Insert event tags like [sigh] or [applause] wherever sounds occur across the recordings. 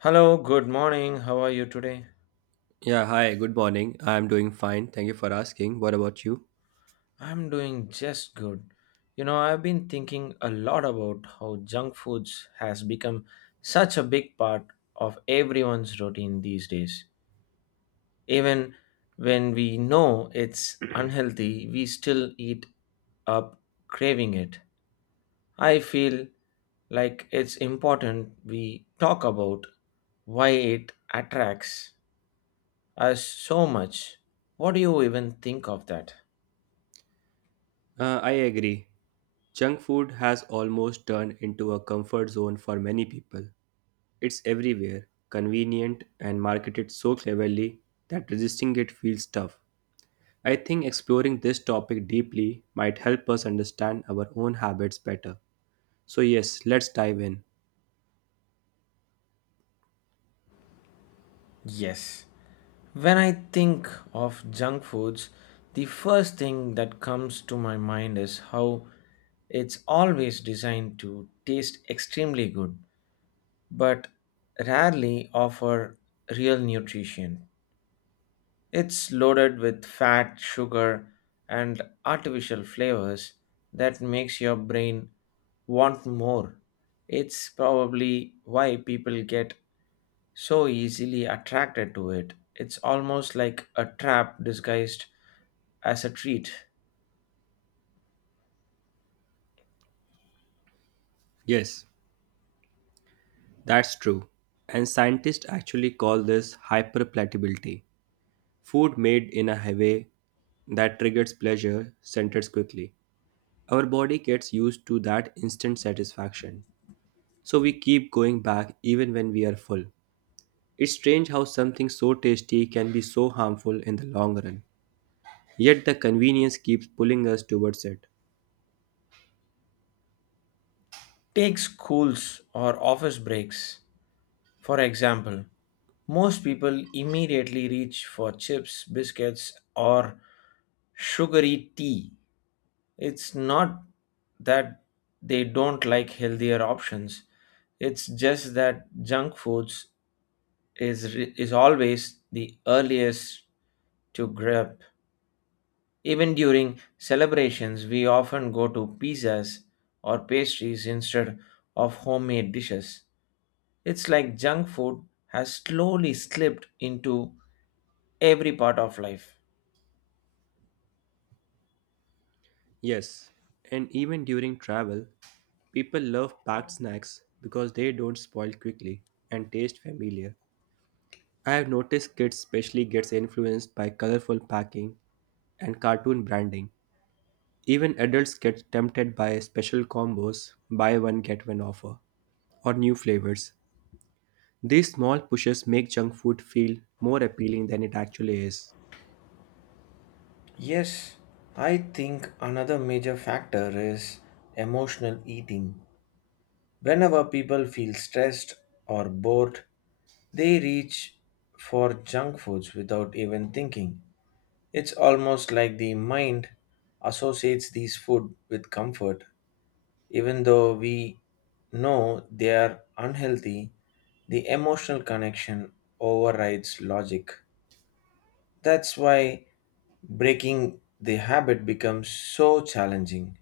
Hello, good morning. How are you today? Yeah, hi, good morning. I'm doing fine. Thank you for asking. What about you? I'm doing just good. You know, I've been thinking a lot about how junk foods has become such a big part of everyone's routine these days. Even when we know it's unhealthy, we still eat up craving it. I feel like it's important we talk about why it attracts us so much. What do you even think of that? I agree. Junk food has almost turned into a comfort zone for many people. It's everywhere, convenient, and marketed so cleverly that resisting it feels tough. I think exploring this topic deeply might help us understand our own habits better. So, yes, let's dive in. Yes. When I think of junk foods, the first thing that comes to my mind is how it's always designed to taste extremely good, but rarely offer real nutrition. It's loaded with fat, sugar, and artificial flavors that makes your brain want more. It's probably why people get so easily attracted to it. It's almost like a trap disguised as a treat. Yes, that's true. And scientists actually call this hyperplatability. Food made in a way that triggers pleasure centers quickly. Our body gets used to that instant satisfaction, so we keep going back even when we are full. It's strange how something so tasty can be so harmful in the long run, yet the convenience keeps pulling us towards it. Take schools or office breaks, for example. Most people immediately reach for chips, biscuits, or sugary tea. It's not that they don't like healthier options, it's just that junk foods is, is always the earliest to grab. Even during celebrations, we often go to pizzas or pastries instead of homemade dishes. It's like junk food has slowly slipped into every part of life. Yes, and even during travel, people love packed snacks because they don't spoil quickly and taste familiar. I have noticed kids especially gets influenced by colorful packing and cartoon branding. Even adults get tempted by special combos, buy one get one offer, or new flavors. These small pushes make junk food feel more appealing than it actually is. Yes, I think another major factor is emotional eating. Whenever people feel stressed or bored, they reach for junk foods without even thinking. It's almost like the mind associates these food with comfort, even though we know they are unhealthy. The emotional connection overrides logic. That's why breaking the habit becomes so challenging.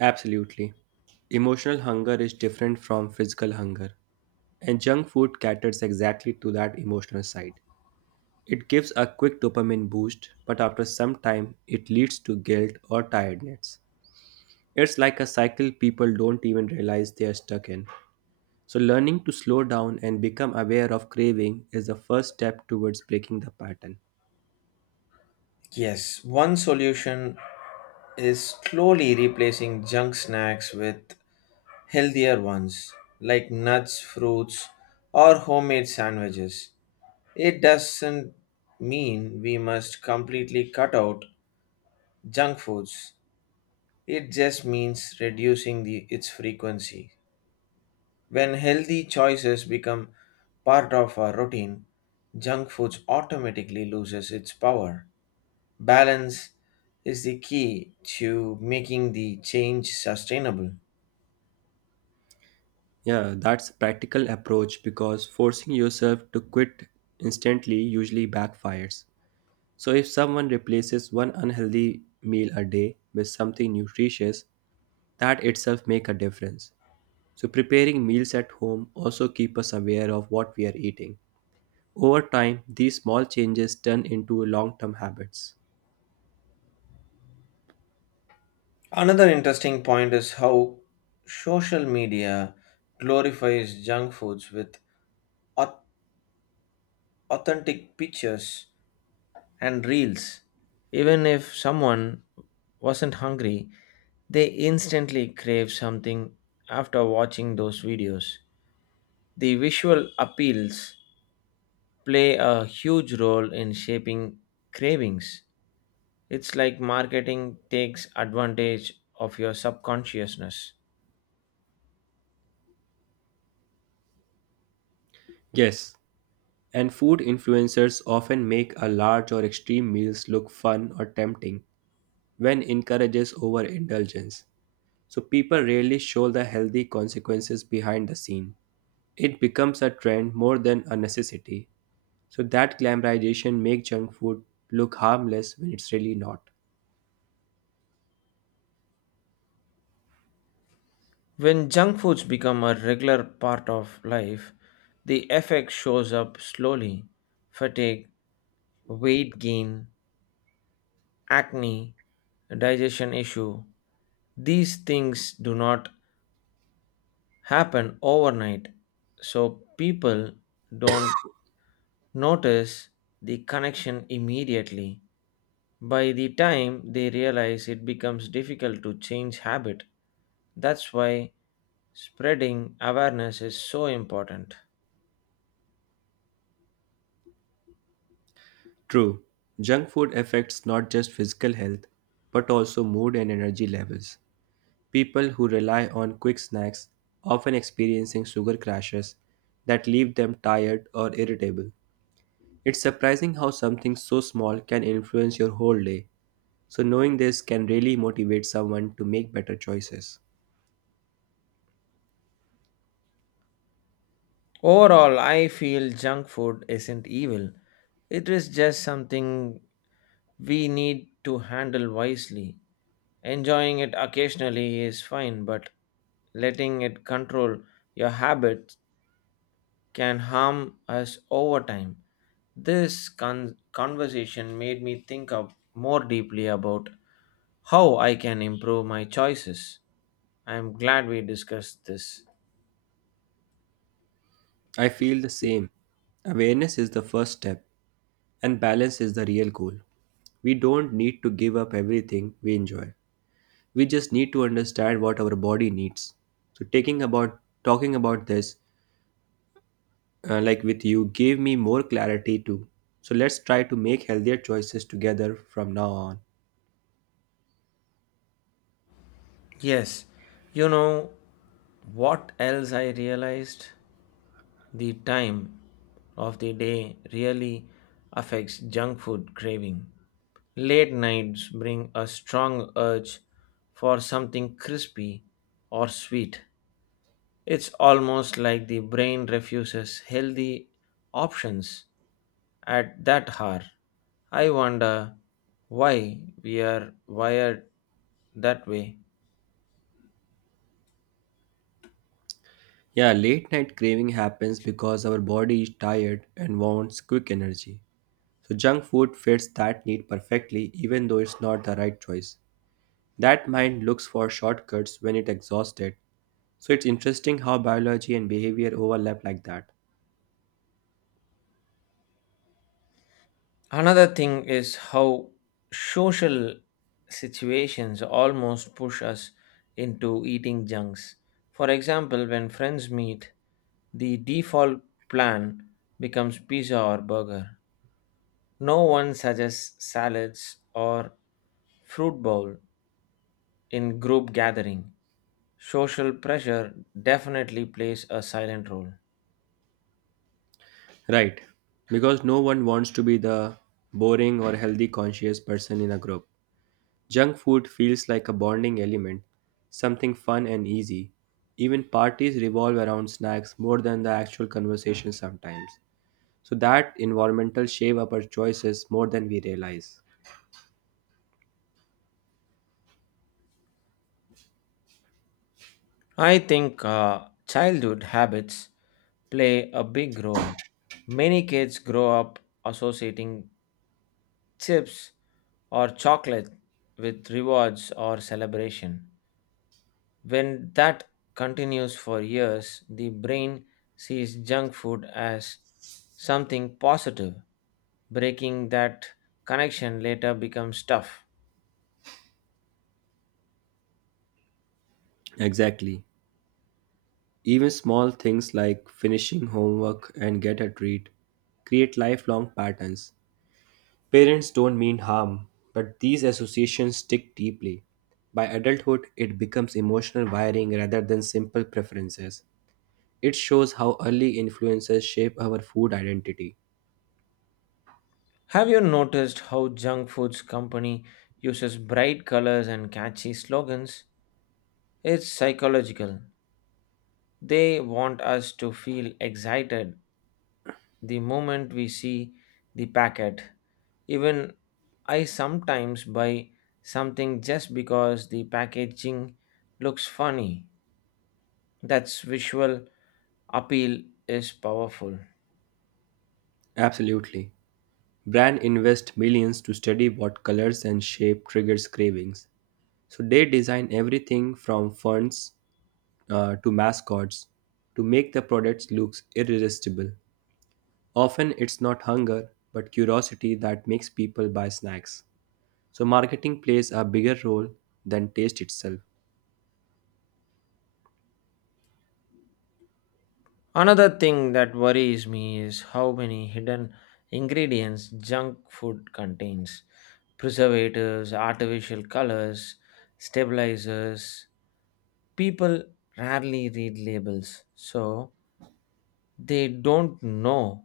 Absolutely. Emotional hunger is different from physical hunger, and junk food caters exactly to that emotional side. It gives a quick dopamine boost, but after some time, it leads to guilt or tiredness. It's like a cycle people don't even realize they are stuck in. So, learning to slow down and become aware of craving is the first step towards breaking the pattern. Yes, one solution is slowly replacing junk snacks with healthier ones like nuts, fruits, or homemade sandwiches. It doesn't mean we must completely cut out junk foods. It just means reducing its frequency. When healthy choices become part of our routine, junk foods automatically loses its power. Balance is the key to making the change sustainable. Yeah, that's a practical approach because forcing yourself to quit instantly usually backfires. So, if someone replaces one unhealthy meal a day with something nutritious, that itself make a difference. So, preparing meals at home also keep us aware of what we are eating. Over time, these small changes turn into long-term habits. Another interesting point is how social media glorifies junk foods with au- authentic pictures and reels. Even if someone wasn't hungry, they instantly crave something after watching those videos. The visual appeals play a huge role in shaping cravings. It's like marketing takes advantage of your subconsciousness. Yes, and food influencers often make a large or extreme meals look fun or tempting when encourages overindulgence. So people rarely show the healthy consequences behind the scene. It becomes a trend more than a necessity. So that glamorization makes junk food look harmless when it's really not. When junk foods become a regular part of life, the effect shows up slowly: fatigue, weight gain, acne, digestion issue. These things do not happen overnight, so people don't notice the connection immediately. By the time they realize, it becomes difficult to change habit. That's why spreading awareness is so important. True, junk food affects not just physical health but also mood and energy levels. People who rely on quick snacks often experiencing sugar crashes that leave them tired or irritable. It's surprising how something so small can influence your whole day. So knowing this can really motivate someone to make better choices. Overall, I feel junk food isn't evil. It is just something we need to handle wisely. Enjoying it occasionally is fine, but letting it control your habits can harm us over time. This conversation made me think of more deeply about how I can improve my choices. I am glad we discussed this. I feel the same. Awareness is the first step and balance is the real goal. We don't need to give up everything we enjoy. We just need to understand what our body needs. So taking about talking about this like with you gave me more clarity too. So let's try to make healthier choices together from now on. Yes, you know what else I realized? The time of the day really affects junk food craving. Late nights bring a strong urge for something crispy or sweet. It's almost like the brain refuses healthy options at that hour. I wonder why we are wired that way. Yeah, late night craving happens because our body is tired and wants quick energy. So junk food fits that need perfectly even though it's not the right choice. That mind looks for shortcuts when it exhausted. So it's interesting how biology and behavior overlap like that. Another thing is how social situations almost push us into eating junks. For example, when friends meet, the default plan becomes pizza or burger. No one suggests salads or fruit bowl in group gathering. Social pressure definitely plays a silent role. Right. Because no one wants to be the boring or healthy conscious person in a group. Junk food feels like a bonding element, something fun and easy. Even parties revolve around snacks more than the actual conversation sometimes. So that environmental shape up our choices more than we realize. I think childhood habits play a big role. Many kids grow up associating chips or chocolate with rewards or celebration. When that continues for years, the brain sees junk food as something positive. Breaking that connection later becomes tough. Exactly. Even small things like finishing homework and get a treat create lifelong patterns. Parents don't mean harm, but these associations stick deeply. By adulthood, it becomes emotional wiring rather than simple preferences. It shows how early influences shape our food identity. Have you noticed how junk foods company uses bright colors and catchy slogans? It's psychological. They want us to feel excited the moment we see the packet. Even I sometimes buy something just because the packaging looks funny. That's visual appeal is powerful. Absolutely. Brands invest millions to study what colors and shape triggers cravings. So they design everything from fonts to mascots to make the products look irresistible. Often it's not hunger but curiosity that makes people buy snacks. So marketing plays a bigger role than taste itself. Another thing that worries me is how many hidden ingredients junk food contains: preservatives, artificial colors, stabilizers. People rarely read labels, so they don't know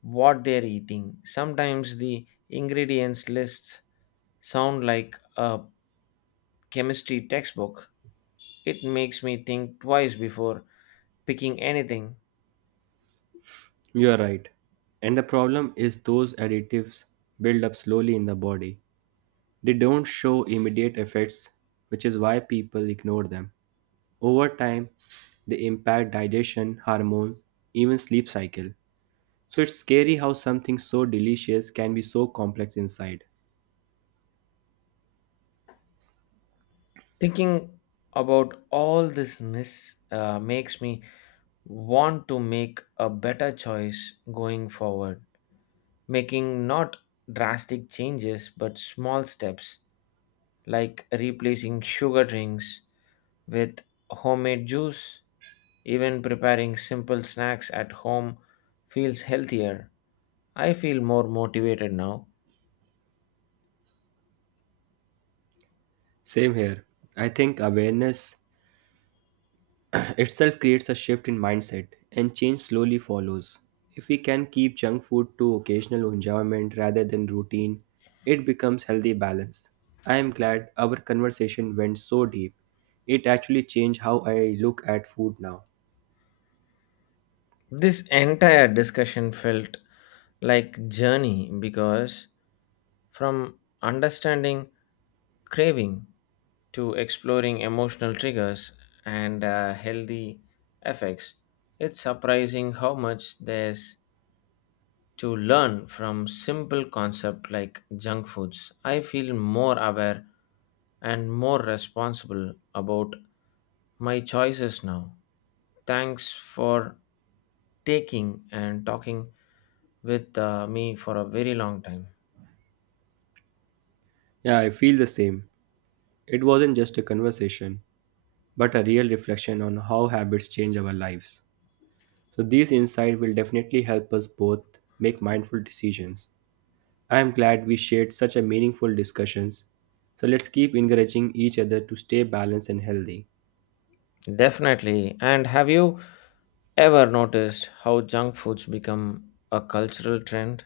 what they're eating. Sometimes the ingredients lists sound like a chemistry textbook. It makes me think twice before picking anything. You are right. And the problem is those additives build up slowly in the body. They don't show immediate effects, which is why people ignore them. Over time, they impact digestion, hormones, even sleep cycle. So it's scary how something so delicious can be so complex inside. Thinking about all this miss makes me want to make a better choice going forward, making not drastic changes but small steps like replacing sugar drinks with homemade juice. Even preparing simple snacks at home feels healthier. I feel more motivated now. Same here. I think awareness itself creates a shift in mindset, and change slowly follows. If we can keep junk food to occasional enjoyment rather than routine, it becomes healthy balance. I am glad our conversation went so deep. It actually changed how I look at food now. This entire discussion felt like journey, because from understanding craving to exploring emotional triggers and healthy effects, it's surprising how much there's to learn from simple concepts like junk foods. I feel more aware and more responsible about my choices now. Thanks for taking and talking with me for a very long time. Yeah, I feel the same. It wasn't just a conversation, but a real reflection on how habits change our lives. So these insights will definitely help us both make mindful decisions. I am glad we shared such a meaningful discussions. So let's keep encouraging each other to stay balanced and healthy. Definitely. And have you ever noticed how junk foods become a cultural trend?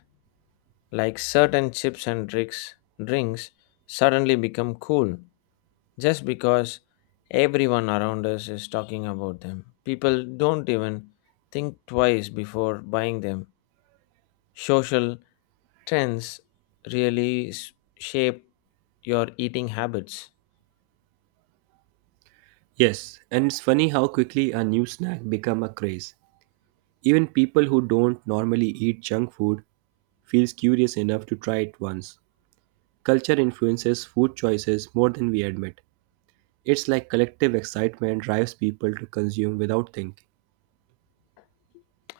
Like certain chips and drinks, drinks suddenly become cool just because everyone around us is talking about them. People don't even think twice before buying them. Social trends really shape your eating habits. Yes, and it's funny how quickly a new snack become a craze. Even people who don't normally eat junk food feels curious enough to try it once. Culture influences food choices more than we admit. It's like collective excitement drives people to consume without thinking.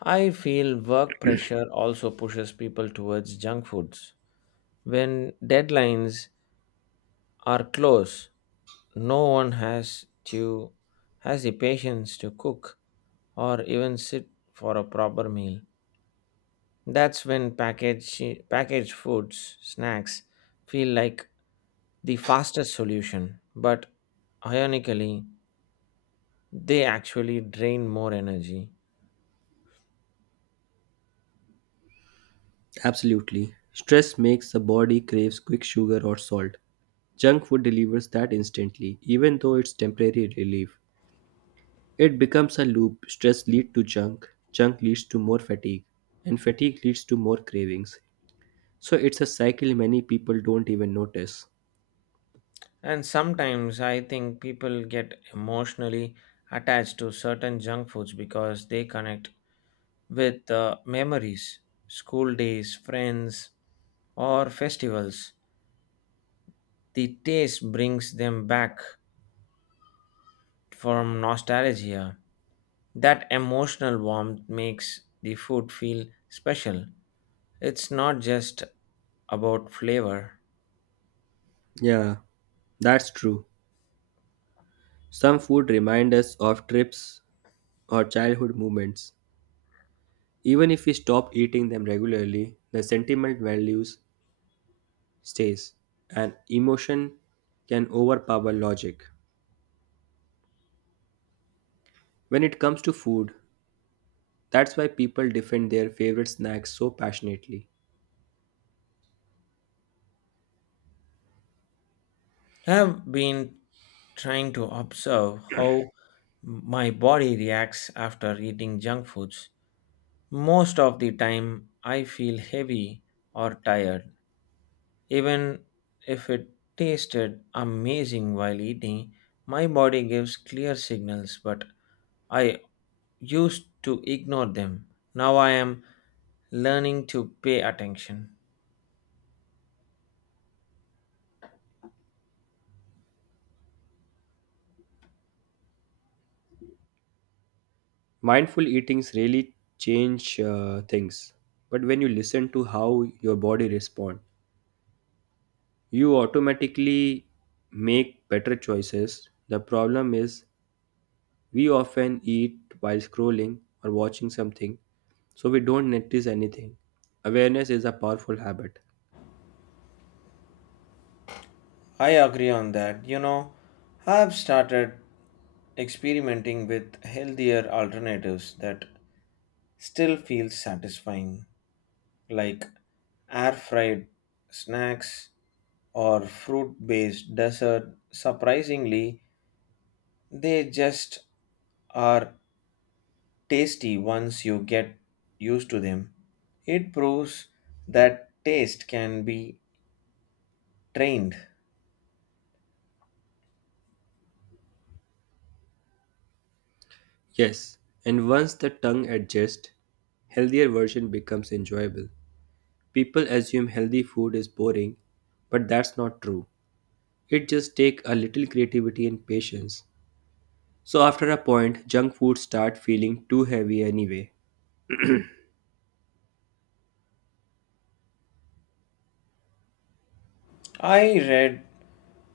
I feel work pressure also pushes people towards junk foods. When deadlines are close, no one has to has the patience to cook or even sit for a proper meal. That's when packaged foods, snacks feel like the fastest solution, but ironically, they actually drain more energy. Absolutely. Stress makes the body craves quick sugar or salt. Junk food delivers that instantly, even though it's temporary relief. It becomes a loop. Stress leads to junk, junk leads to more fatigue, and fatigue leads to more cravings. So it's a cycle many people don't even notice. And sometimes I think people get emotionally attached to certain junk foods because they connect with memories, school days, friends, or festivals. The taste brings them back from nostalgia. That emotional warmth makes the food feel special. It's not just about flavor. Yeah, that's true. Some food remind us of trips or childhood moments. Even if we stop eating them regularly, the sentimental values stays, and emotion can overpower logic. When it comes to food, that's why people defend their favorite snacks so passionately. I have been trying to observe how my body reacts after eating junk foods. Most of the time, I feel heavy or tired. Even if it tasted amazing while eating, my body gives clear signals, but I used to ignore them. Now I am learning to pay attention. Mindful eatings really change things, but when you listen to how your body responds, you automatically make better choices. The problem is we often eat while scrolling or watching something, so we don't notice anything. Awareness is a powerful habit. I agree on that. You know, I've started experimenting with healthier alternatives that still feel satisfying, like air fried snacks or fruit based dessert. Surprisingly, they just are tasty once you get used to them. It proves that taste can be trained. Yes, and once the tongue adjusts, healthier version becomes enjoyable. People assume healthy food is boring, but that's not true. It just takes a little creativity and patience. So after a point, junk food start feeling too heavy anyway. I read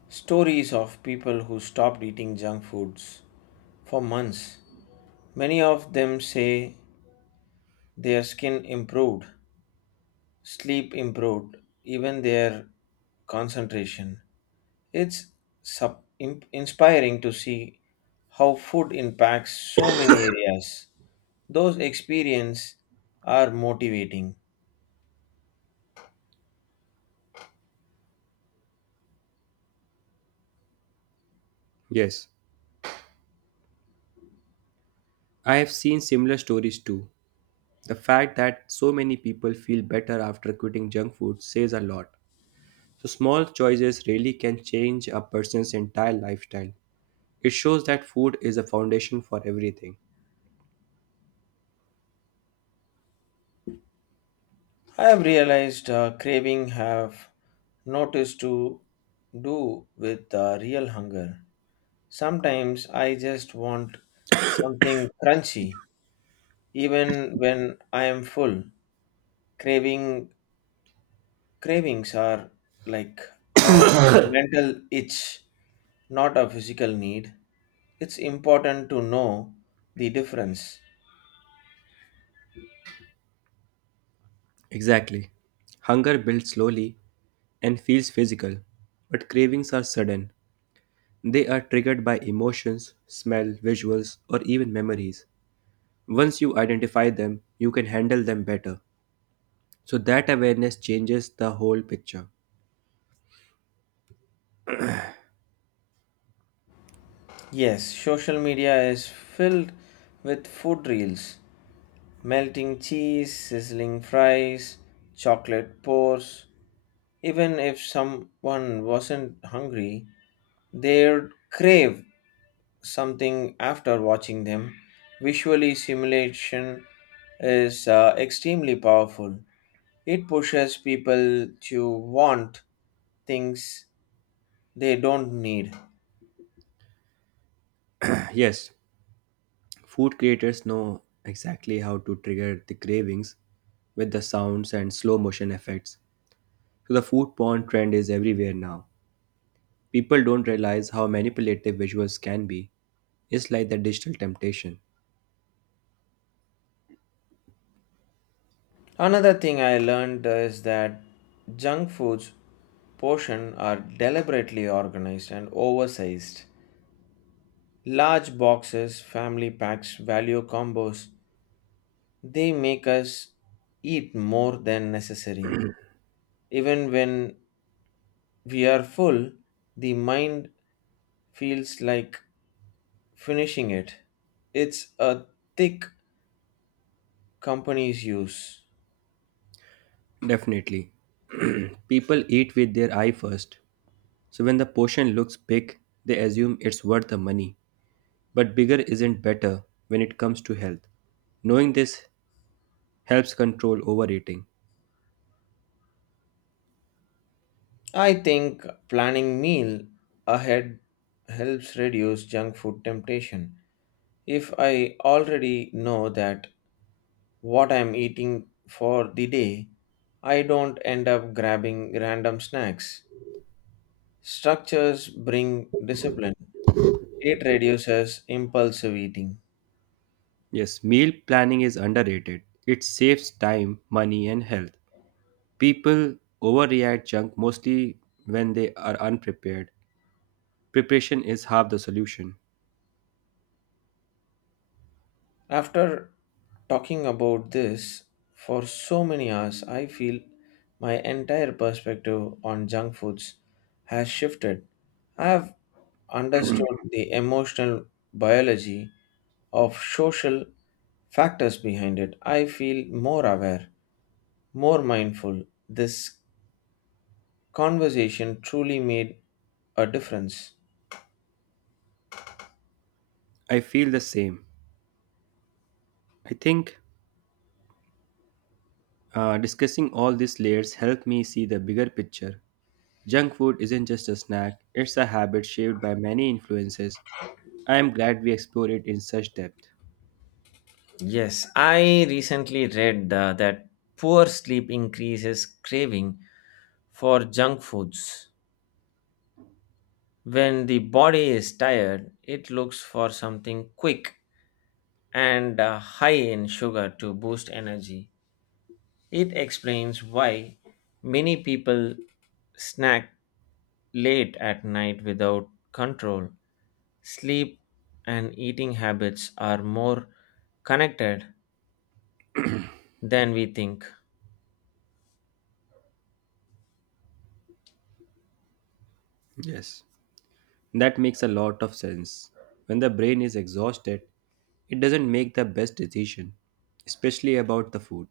stories of people who stopped eating junk foods for months. Many of them say their skin improved, sleep improved, even their concentration. It's inspiring to see how food impacts so many areas. Those experiences are motivating. Yes, I have seen similar stories too. The fact that so many people feel better after quitting junk food says a lot. So small choices really can change a person's entire lifestyle. It shows that food is a foundation for everything. I have realized craving have noticed to do with real hunger. Sometimes I just want something crunchy, even when I am full. Craving Cravings are like a mental itch, not a physical need. It's important to know the difference. Exactly. Hunger builds slowly and feels physical, but cravings are sudden. They are triggered by emotions, smell, visuals, or even memories. Once you identify them, you can handle them better. So that awareness changes the whole picture. Yes, social media is filled with food reels, melting cheese, sizzling fries, chocolate pours. Even if someone wasn't hungry, they'd crave something after watching them. Visually, simulation is extremely powerful. It pushes people to want things they don't need. Yes, food creators know exactly how to trigger the cravings with the sounds and slow motion effects. So the food porn trend is everywhere now. People don't realize how manipulative visuals can be. It's like the digital temptation. Another thing I learned is that junk foods portion are deliberately organized and oversized. Large boxes, family packs, value combos, they make us eat more than necessary. Even when we are full, the mind feels like finishing it. It's a thick company's use. Definitely. [clears throat] People eat with their eye first. So when the portion looks big, they assume it's worth the money. But bigger isn't better when it comes to health. Knowing this helps control overeating. I think planning meal ahead helps reduce junk food temptation. If I already know that what I'm eating for the day, I don't end up grabbing random snacks. Structures bring discipline. It reduces impulsive eating. Yes, meal planning is underrated. It saves time, money, and health. People overreact junk mostly when they are unprepared. Preparation is half the solution. After talking about this for so many hours, I feel my entire perspective on junk foods has shifted. I have understood the emotional biology of social factors behind it. I feel more aware, more mindful. This conversation truly made a difference. I feel the same. I think discussing all these layers helped me see the bigger picture. Junk food isn't just a snack, it's a habit shaped by many influences. I am glad we explored it in such depth. Yes, I recently read that poor sleep increases craving for junk foods. When the body is tired, it looks for something quick and high in sugar to boost energy. It explains why many people snack late at night without control. Sleep and eating habits are more connected than we think. Yes, that makes a lot of sense. When the brain is exhausted, it doesn't make the best decision, especially about the food.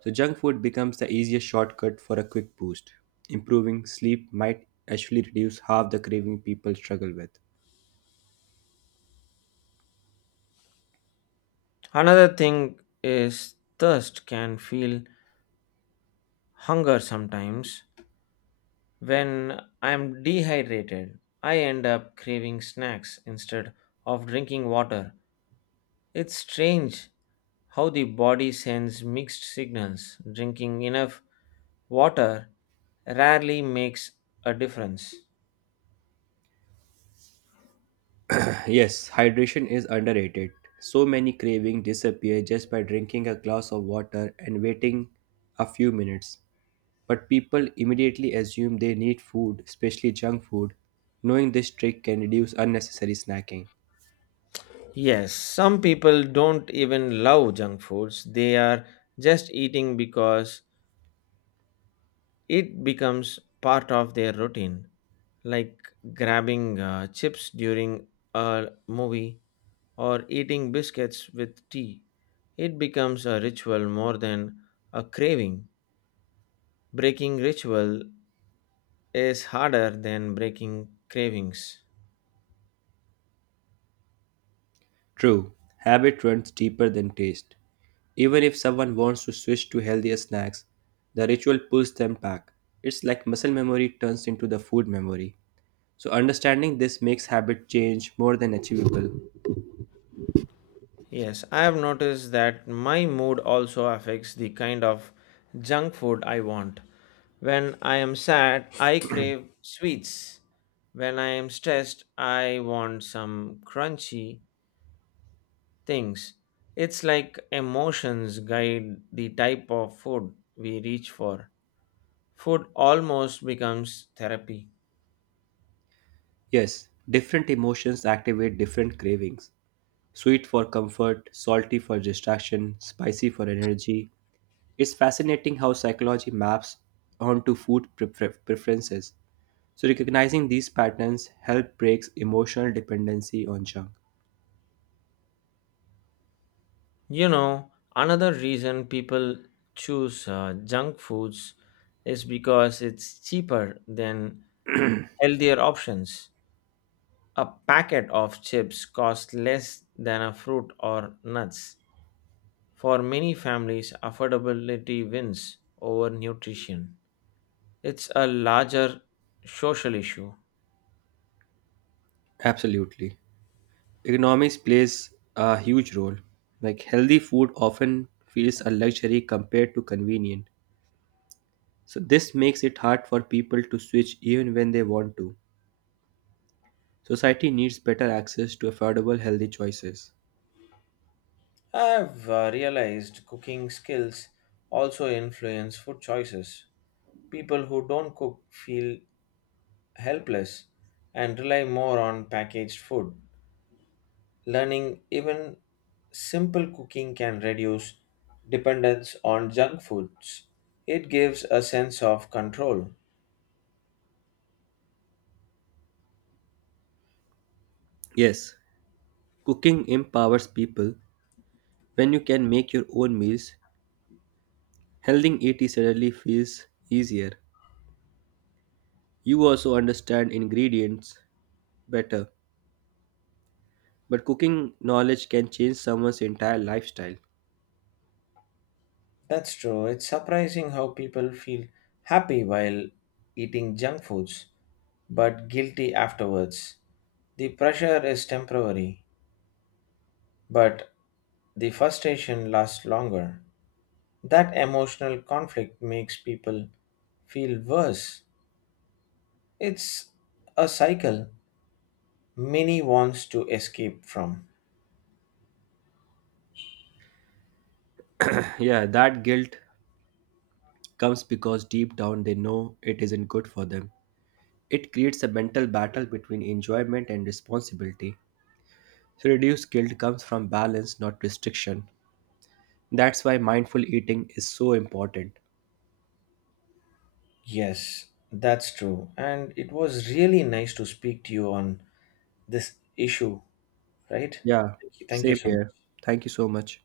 So, junk food becomes the easiest shortcut for a quick boost. Improving sleep might actually reduce half the craving people struggle with. Another thing is thirst can feel hunger sometimes. When I'm dehydrated, I end up craving snacks instead of drinking water. It's strange how the body sends mixed signals. Drinking enough water rarely makes a difference. Yes, hydration is underrated. So many cravings disappear just by drinking a glass of water and waiting a few minutes. But people immediately assume they need food, especially junk food. Knowing this trick can reduce unnecessary snacking. Yes, some people don't even love junk foods. They are just eating because it becomes part of their routine, like grabbing chips during a movie or eating biscuits with tea. It becomes a ritual more than a craving. Breaking ritual is harder than breaking cravings. True, habit runs deeper than taste. Even if someone wants to switch to healthier snacks, the ritual pulls them back. It's like muscle memory turns into the food memory. So understanding this makes habit change more than achievable. Yes, I have noticed that my mood also affects the kind of junk food I want. When I am sad, I crave sweets. When I am stressed, I want some crunchy things. It's like emotions guide the type of food we reach for. Food almost becomes therapy. Yes, different emotions activate different cravings. Sweet for comfort, salty for distraction, spicy for energy. It's fascinating how psychology maps onto food preferences. So recognizing these patterns help breaks emotional dependency on junk. You know, another reason people choose junk foods is because it's cheaper than healthier options. A packet of chips costs less than a fruit or nuts. For many families, affordability wins over nutrition. It's a larger social issue. Absolutely. Economics plays a huge role. Like healthy food often feels a luxury compared to convenient. So this makes it hard for people to switch even when they want to. Society needs better access to affordable, healthy choices. I've realized cooking skills also influence food choices. People who don't cook feel helpless and rely more on packaged food. Learning even simple cooking can reduce dependence on junk foods. It gives a sense of control. Yes, cooking empowers people. When you can make your own meals, healthy eating suddenly feels easier. You also understand ingredients better. But cooking knowledge can change someone's entire lifestyle. That's true. It's surprising how people feel happy while eating junk foods but guilty afterwards. The pressure is temporary, but the frustration lasts longer. That emotional conflict makes people feel worse. It's a cycle many wants to escape from. [sighs] Yeah, that guilt comes because deep down they know it isn't good for them. It creates a mental battle between enjoyment and responsibility. So, reduced guilt comes from balance, not restriction. That's why mindful eating is so important. Yes, that's true. And it was really nice to speak to you on this issue, right? Yeah, Thank you same so much. here. Thank you so much.